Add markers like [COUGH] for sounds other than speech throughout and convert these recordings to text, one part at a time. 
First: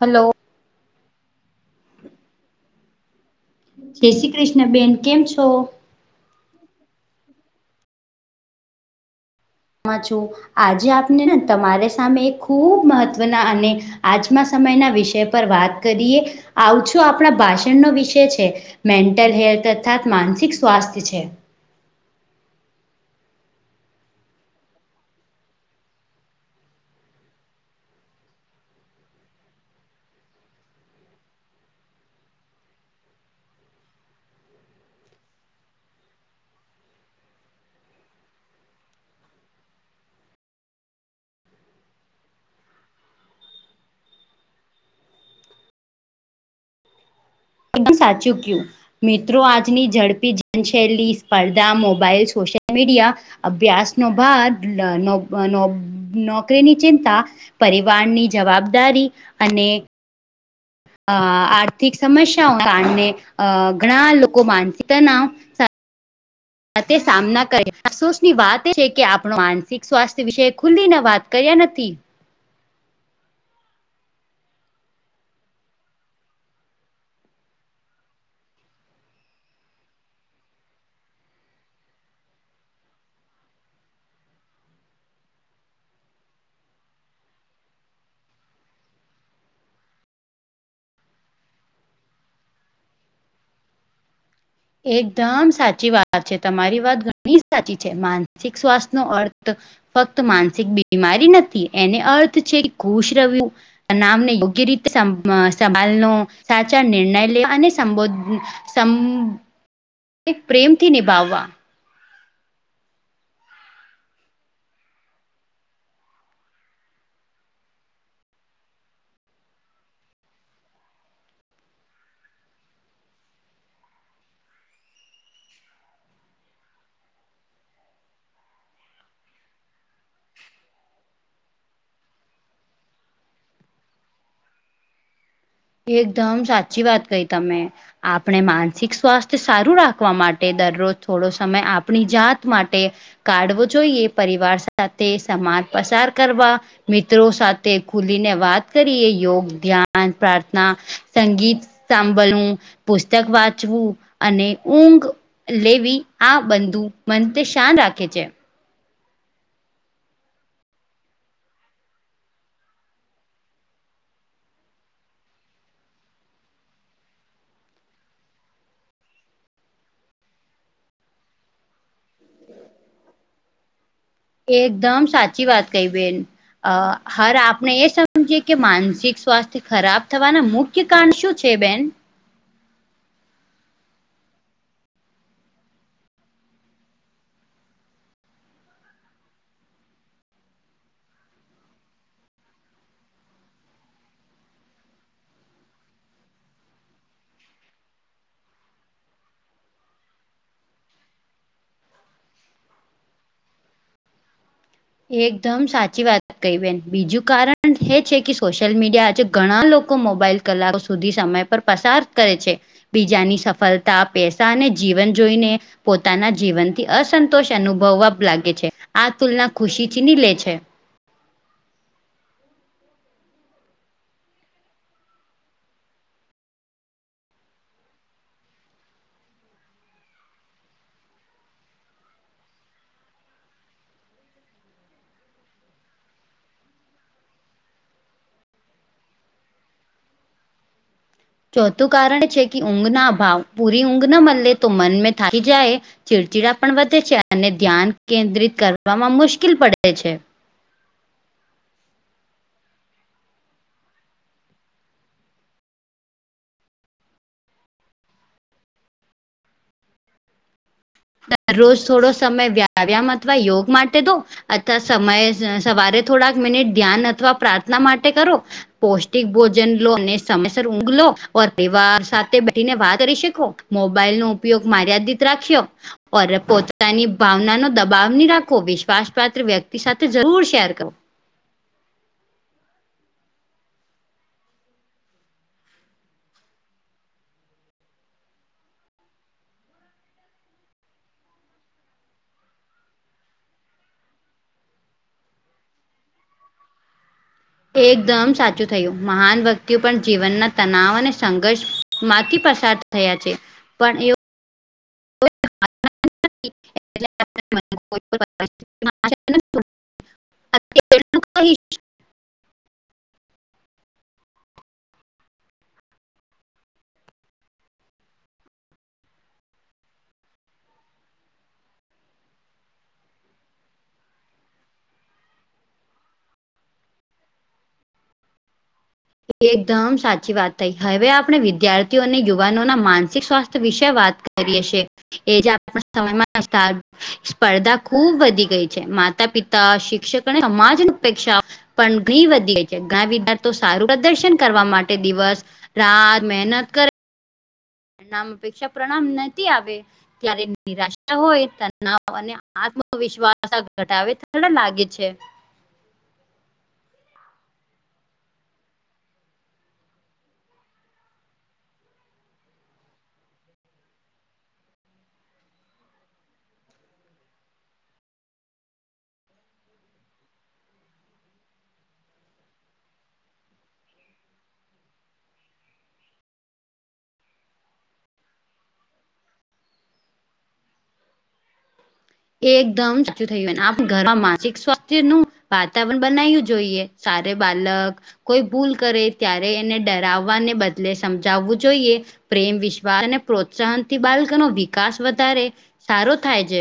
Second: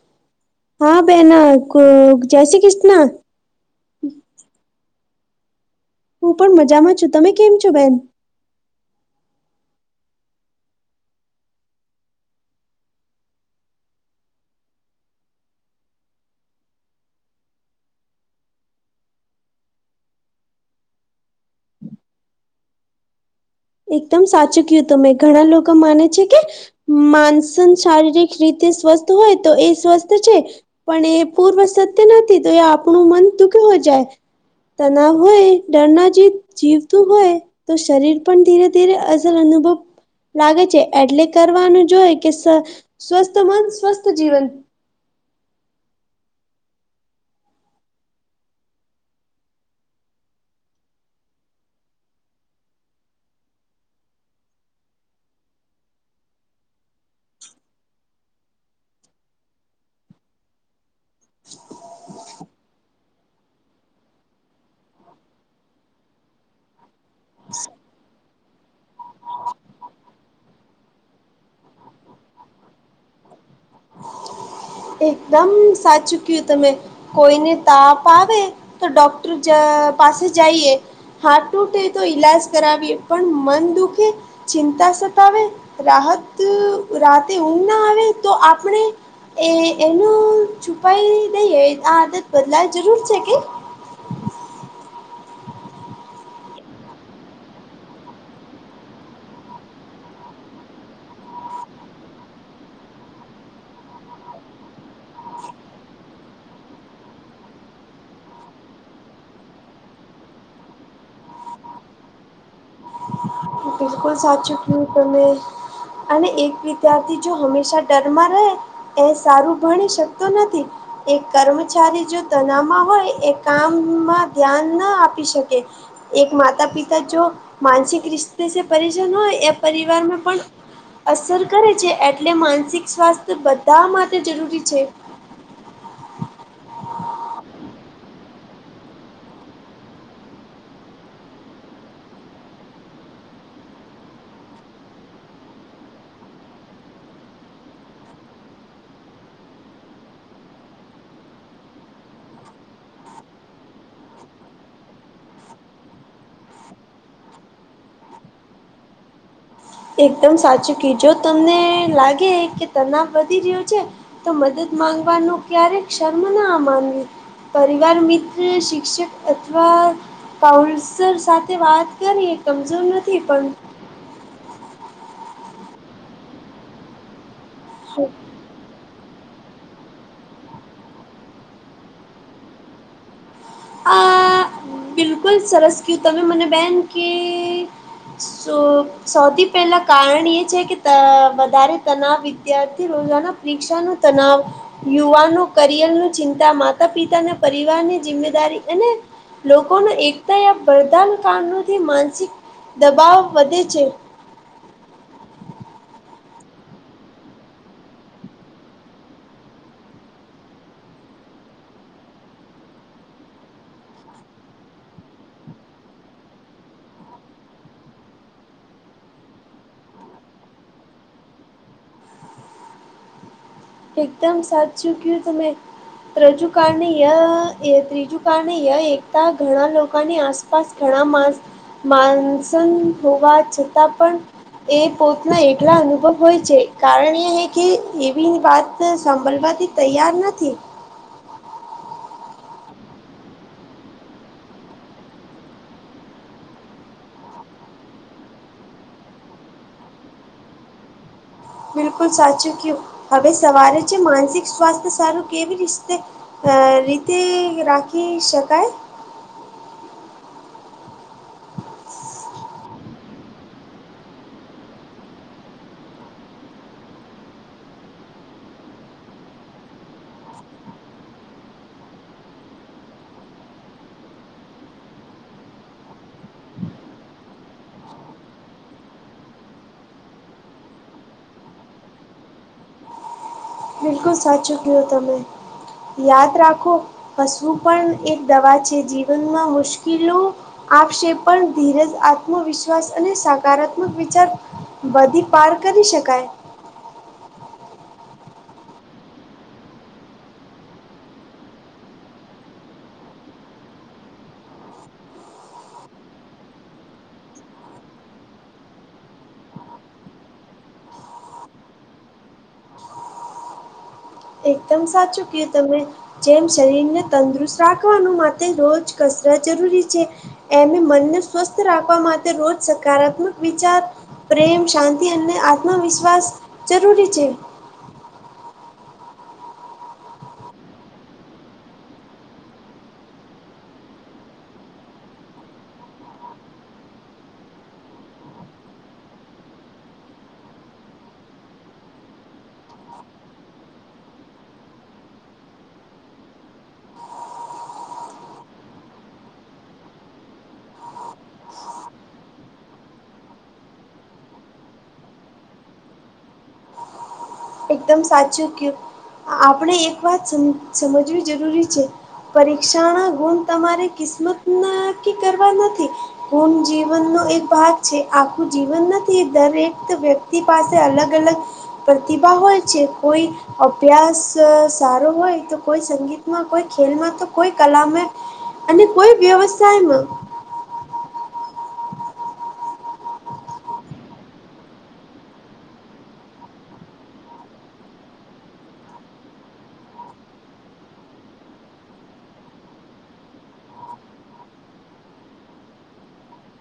Hello હા, બેહેન ક જય શ્રી કિશન જય શ્રી કૃષ્ણ બેન કેમ છો? હું પણ મજા માં છું, તમે કેમ છો બેન? મજામાં છું. આજે આપણે તમારી સામે ખૂબ મહત્વના અને આજમા સમયના વિષય પર વાત કરીએ, આવુ છું આપણા ભાષણનો વિષય છે. મેન્ટલ હેલ્થ અર્થાત માનસિક સ્વાસ્થ્ય છે. એકદમ સાચું ક્યું તમે ઘણા લોકો માને છે કે માનસન શારીરિક રીતે સ્વસ્થ હોય તો એ સ્વસ્થ છે. પણ એ પૂર્વ સત્ય નથી તો, એ આપણું મન દુઃખ હો જાય. તનાવ હોય, ડર ના જ જીવતું હોય તો શરીર પણ ધીરે-ધીરે અ જલ અનુભવ લાગે છે એટલે કરવાનું જ હું, કે સ્વ, સ્વસ્થ મન સ્વસ્થ જીવન. એકદમ સાચું કીયુ મિત્રો આજની ઝડપી જીનશૈલી સ્પર્ધા મોબાઈલ, સોશિયલ મીડિયા અભ્યાસ નો ભાગ, ડનો ભનો, નોકરીની ચિંતા પરિવારની જવાબદારી અને અ આર્થિક સમસ્યાઓ ના કારણે અ ઘણા લોકો માનસિક તનાવ તે સામના કર અફસોસની વાત એ છે કે આપણ માનસિક સ્વાસ્થ્ય વિશે ખુલીને વાત કર્યા નથી. એકદમ સાચું ક્યો તમે. કોઈને તાપ આવે તો ડોક્ટર જ પાસે જાઈએ. હાથ તૂટે તો ઈલાજ કરાવીએ પણ મન દુખે ચિંતા સતાવે રાહત રાતે ઊંઘ ના આવે તો આપણે એ એનું છુપાઈ દઈએ આ આદત બદલાય જરૂર છે કે એકદમ સાચી વાત છે તમારી વાત ઘણી સાચી છે માનસિક સ્વાસ્થનો અર્થ ફક્ત માનસિક બીમારી નથી એને અર્થ છે ખુશ રેવું. નામને યોગ્ય રીતે સં સંભાલનો સાચા નિર્ણય લેવા અને સંબોધન સંમ પ્રેમથી નિભાવવા બિલકુલ સાચુ કહ્યુ તમે. અને એક વિદ્યાર્થી જો હંમેશા ડરમાં રે એ સારું ભણી શકતો નથી. એક કર્મચારી જો તનાવમાં હોય એ કામમાં ધ્યાન ન આપી શકે. એક માતા-પિતા જો માનસિક રિશ્તે સે પરેશાન હોય એ પરિવારમાં પણ અસર કરે છે એટલે માનસિક સ્વાસ્થ્ય બધ્ધા માટે જરૂરી છે. એકદમ સાચ્ચી વાત કહી તમે. આપણે માનસિક સ્વાસ્થ્ય સારું રાખવા માટે દરરોજ થોડો સમય આપણી જાત માટે કાડવો જોઈએ પરિવાર સાથે સમાજ પસાર કરવા મિત્રો સાથે ખુલીને વાત કરીએ યોગ, ધ્યાન, પ્રાર્થ ના, સંગીત સાંભળવું, પુસ્તક વાંચવું અને ઊંઘ લેવી આ બંધુ મનથી શાન રાખે છે. એકદમ સાચું ક્યો જો તમને લાગે કે તનાવ વધી રીયો છે. તો મદદ માંગવાનું ક્યારેક સર્મ ના માનવી. પરિવાર મિત્ર શિક્ષક અથવા પાઉલસર સાથે વાત કરીએ કમજોર નથી પણ એકદમ સાચી વાત કહી બેન, અ હર આપને એ સમજીએ કે માનસિક સ્વાસ્થ્ય ખરાબ થવાના મુખ્ય કારણ શું છે બેન? આ બિલકુલ સરસ ક્યું તમે મને બેન કેય. સો સૌથી પેલા કારણ એ છે કે ત વધારે તનાવ વિદ્યાર્થી રોજાના રિક્ષાનુ તનાવ યુવાનો કરિયરનું ચિંતા, માતા-પિતાના પરિવારની જિમ્મેદારી અને પણ એકતા યા વરદાન કારણોથી માનસિક દબાવ વધે છે. એકદમ સાચી વાત કહી બેન, બીજું કારણ એ છે કે સોશિયલ મીડિયા આજે ઘણા લોકો મોબાઈલ કલાકો સુધી સમય પર પસાર કરે છે. બીજાની સફલતા પૈસા અને જીવન જોઈને પોતાના જીવનથી અસંતોષ અનુભવવા અબ લાગે છે, આ તુલના ખુશીથીની લે છે. એકદમ સાચું ક્યું તમે. ત્રજુ કારણે ય એ ત્રીજું કારણેય એકતા ઘણા લોકાની આસ આસપાસ ઘણા માસણ માનસન હોવા છતાં પણ છે એ કોઈના એકલા અનુભવ હોય છે કારણ એ હે કે એવી વાત હું સાંભળવાથી તૈયાર નથી. ચોથું કારણ છે કે ઊંઘના અભાવ પૂરી ઊંઘ ન મલેે તો મન મેં થાકી જાય. ચીડચીડા પણ વધે છે અને ધ્યાન કેન્દ્રિત કરવામાં મુશ્કીલ પડે છે. બિલકુલ સાચું કયું હવે સવારે છે માનસિક સ્વાસ્થ્ય સારું કેવી રીતે અ રીતે રાખી શકાય? દરરોજ થોડો સમય વ્યાયામ અથવા યોગ માટે દો અથવા સમય સવારે થોડાક મિનિટ ધ્યાન અથવા પ્રાર્થના માટે કરો, પૌષ્ટિક ભોજન લો અને સમયસર ઊંઘ લો પરિવાર સાથે બેઠીને વાત કરી શખો, મોબાઈલનો ઉપયોગ માર્યાદિત રાખ્યો, પર પોતાની ભાવનાનો દબાવ નહી રાખો વિશ્વાસપાત્ર વ્યક્તિ સાથે જરૂર શેર કરો. બિલકુલ સાચું કયું તમે. યાદ રાખો હસવું પણ એક દવા છે જીવનમાં મુશકીલો આવશેે પણ ધીરજ આત્મવિશ્વાસ અને સકારાત્મક વિચાર બધી પાર કરી શકાય. એકદમ સાચું થયું. મહાન વ્યક્તિઓ પણ જીવનના તનાવ અને સંઘર્ષ માંથી પસાર થયા છે પણ એયો [INAUDIBLE] [INAUDIBLE] [INAUDIBLE] એકદમ સાચું કીધું મેં. જેમ શરીરને તંદુરસ્ત રાખવાનું માતે રોજ કસરત જરૂરી છે. એમભી મનને સ્વસ્થ રાખવા માટે રોજ સકારાત્મક વિચાર, પ્રેમ, શાંતિ અને આત્મવિશ્વાસ જરૂરી છે. એકદમ સાચી વાત થઈ. હવે આપણે વિદ્યાર્થીઓ અને યુવાનોના માનસિક સ્વાસ્થ્ય વિશે વાત ક રી લેશે. એજ આપણા સમયમાં [UNINTELLIGIBLE] સ્પર્ધા ખુબ વધી ગઈ છે. માતા-પિતા, શિક્ષક અને સમાજપેક્ષા પણ [UNINTELLIGIBLE] વધી ગઈ છે ઘણા વિધાર્થીઓ સારું પ્રદર્શન કરવા માટે દિવસ-રાત મહેનત કરે નામ અપેક્ષા પ્રણામ નથી આવે ત્યારે નિરાશા હોય તનાવ અને આત્મવિશ્વાસ ઘટાવે ખડા લાગે છે. એકદમ સાચું કીયુ. આપણે એક વાત સમ સમજવી જરૂરી છે. પરીક્ષાના ગુણ તમારે કિસ્મત નાકી કરવા નથી. ગુણ જીવનનો એક ભાગ છે. આખું જીવન નથી દરેક વ્યક્તિ પાસે અલગ-અલગ પ્રતિભા હોય છે કોઈ અભ્યાસ સારો હોય તો કોઈ સંગીતમાં, કોઈ ખેલમાં તો કોઈ કલામાં અને કોઈ વ્યવસાયમાં એકદમ સાચું થયુ ને આપ ઘરમાં માનસિક સ્વાસ્થ્યનું વાતાવરણ બનાયુ જોઈએ. સારે બાલક કોઈ ભૂલ કરે ત્યારે એને ડરાવવાને બદલે સમજાવવું જોઈએ. પ્રેમ, વિશ્વાસ અને પ્રોત્સાહનથી બાળકનો વિકાસ વધારે સારો થાય છે.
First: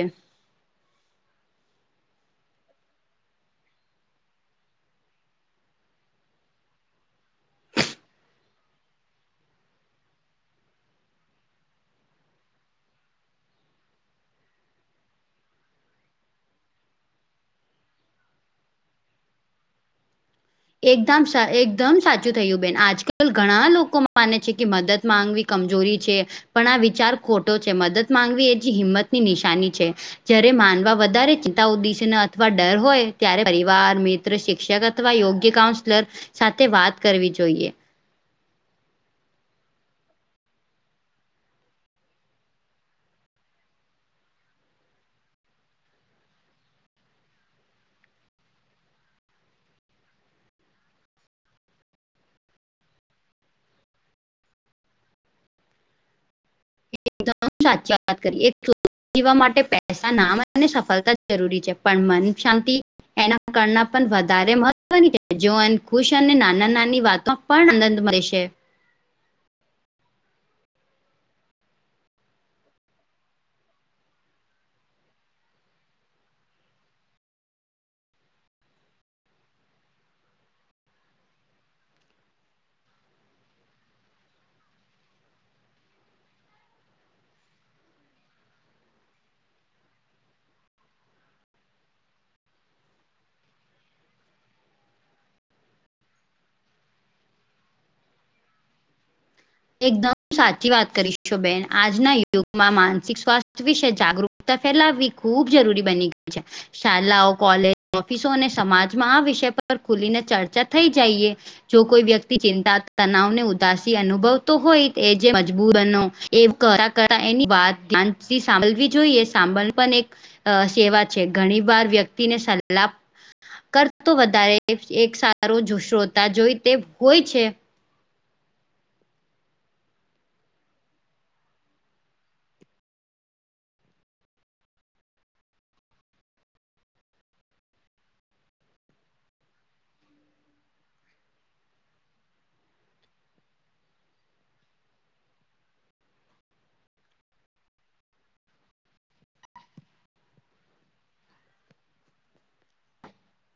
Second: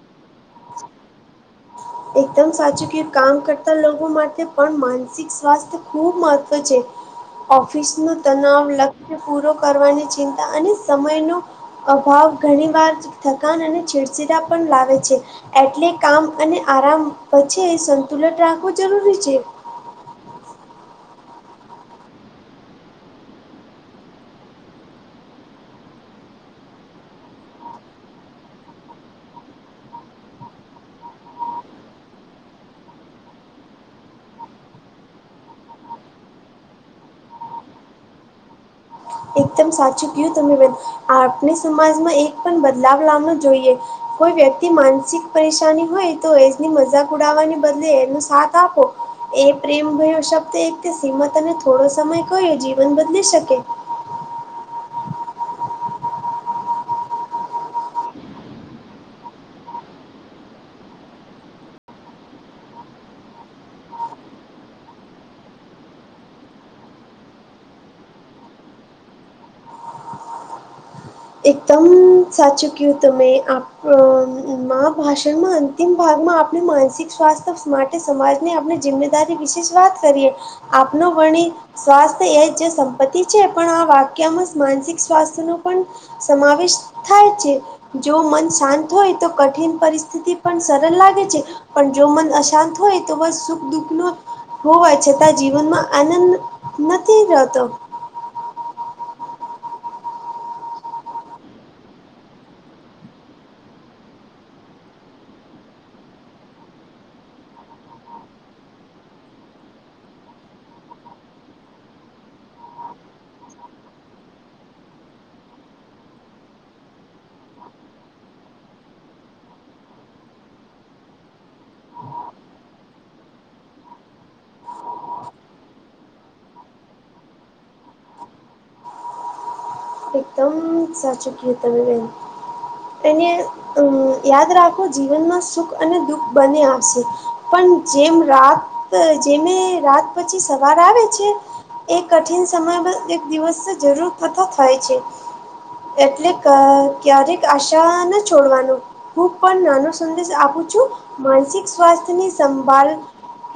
એકદમ સાચું કે કામ કરતા લોકો માટે પણ માનસિક સ્વાસ્થ ખૂબ મહત્વ છે. ઓફિસનો તનાવ, લક્ષ્ય પૂરો કરવાની ચિંતા અને સમયનો અભાવ ઘણી વાર થકાન અને છીડછીડા પણ લાવે છે એટલે કામ અને આરામ વચ્ચે સંતુલન રાખવું જરૂરી છે. એકદમ સા એકદમ સાચું થયું બેન આજકાલ ઘણા લોકો માને છે કે મદદ માંગવી કમજોરી છે પણ આ વિચાર ખોટો છે મદદ માંગવી એ જ હિંમતની નિશાની છે. જયારે માનવા વધારે ચિંતા ઉદદિશ અથવા ડર હોય ત્યારે પરિવાર, મિત્ર, શિક્ષક અથવા યોગ્ય કે કાઉન્સલર સાથે વાત કરવી જોઈએ એકદમ સાચું કીયું તમે બેન. આપણે સમાજમાં એક પણ બદલાવ લાવનો જોઈએ. કોઈ વ્યક્તિ માનસિક પરેશાની હોય તો એની મજાક ઉડાવવાને બદલે એનો સાથ આપો એ પ્રેમ ભયો શબ્દ એક તે સીમત અને થોડો સમય કયો જીવન બદલી શકે. [UNINTELLIGIBLE] જીવવા માટે પૈસા નામ અને સફલતા જરૂરી છે, પણ મનની શાંતિ એના કરના પણ વધારે મહત્વની. જો અન ખુશ અને નાના નાની વાતો પણ આનંદમય છે. એકદમ સાચું ક્યુ તમે. આપ અ મા ભાષણમાં અંતિમ ભાગમાં આપણે માનસિક સ્વાસ્થ સ્માર્ટ સમાજની આપણે જિમ્મેદારી વિશે જ વાત કરીએ. આપનો વણી સ્વાસ્થ્ય એ જ સંપત્તિ છે, પણ આ વાક્યમાં માનસિક સ્વાસ્થ્ય નું પન સમાવેશ થાય છે. જો મન શાંત હોય, તો કઠિન પરિસ્થિતિ પણ સરળ લાગે છે. પણ જો મન અશાંત હોય તો બસ સુખ દુઃખનો હોવા છતાં જીવનમાં આનંદ નથી રહેતો. એકદમ સાચી વાત કરી છો બેન. આજના યુગમાં માનસિક સ્વાસ્થ્ય વિશે જાગરુક તા ફેલાવવી ખૂબ જરૂરી બની ગઈ છે. શાલાઓ કોલેજ ઓફિસો અને સમાજમાં આ વિષય પર ખુલીને ચર્ચા થઈ જઈએ. જો કોઈ વ્યક્તિ ચિંતા તનાવને ઉદાસી અનુભવ તુ હોય એ જે મજબૂર બનો એ કરતા કરતા એની વાત શાંતિથી સાંભલવી જોઈએ. સાંબલ પણ એક અ સેવા છે. ઘણી વાર વ્યક્તિને સલા કર તો વધારે એક સારું શ્રોતા જોઈ તે હોય છે. એકદમ સાચું કીયુ તમે બેન. અને અમ યાદ રાખો જીવનમાં સુખ અને દુઃખ બને આવશે, પણ જેમ રાત ત જેમે રાત પછી સવાર આવે છે એ કઠિન સમય બ એક દિવસ તો જરૂર તતો થાય છે. એટલે ક ક્યારેક આશા ન છોડવાનું. હું પણ નાનો સંદેશ આપું છું. માનસિક સ્વાસ્થ્યની સંભાલ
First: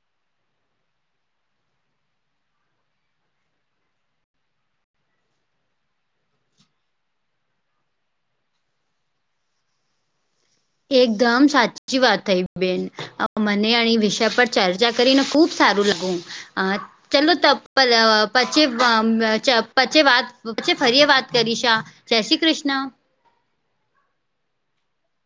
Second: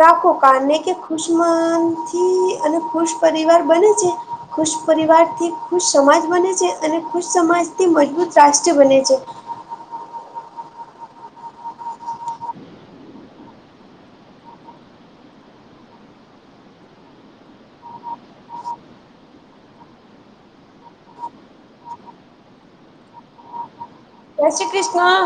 રાખો, કારને કે ખુશમનથી અને ખુશ પરિવાર બને છે. ખુશ પરિવાર થી ખુશ સમાજ બને છે. અને ખુશ સમાજ થી મજબૂત રાષ્ટ્ર બને છે. એકદમ સાચી વાત થઈ બેન. મને આઈ વિષય પર ચર્ચા કરીને ખુબ સારું લાગું. અં ચલો ત પર પછી અં ચ પછી વાત પછી ફરીએ વાત કરીશ હાં. જય શ્રી કૃષ્ણ. જય શ્રી કૃષ્ણ.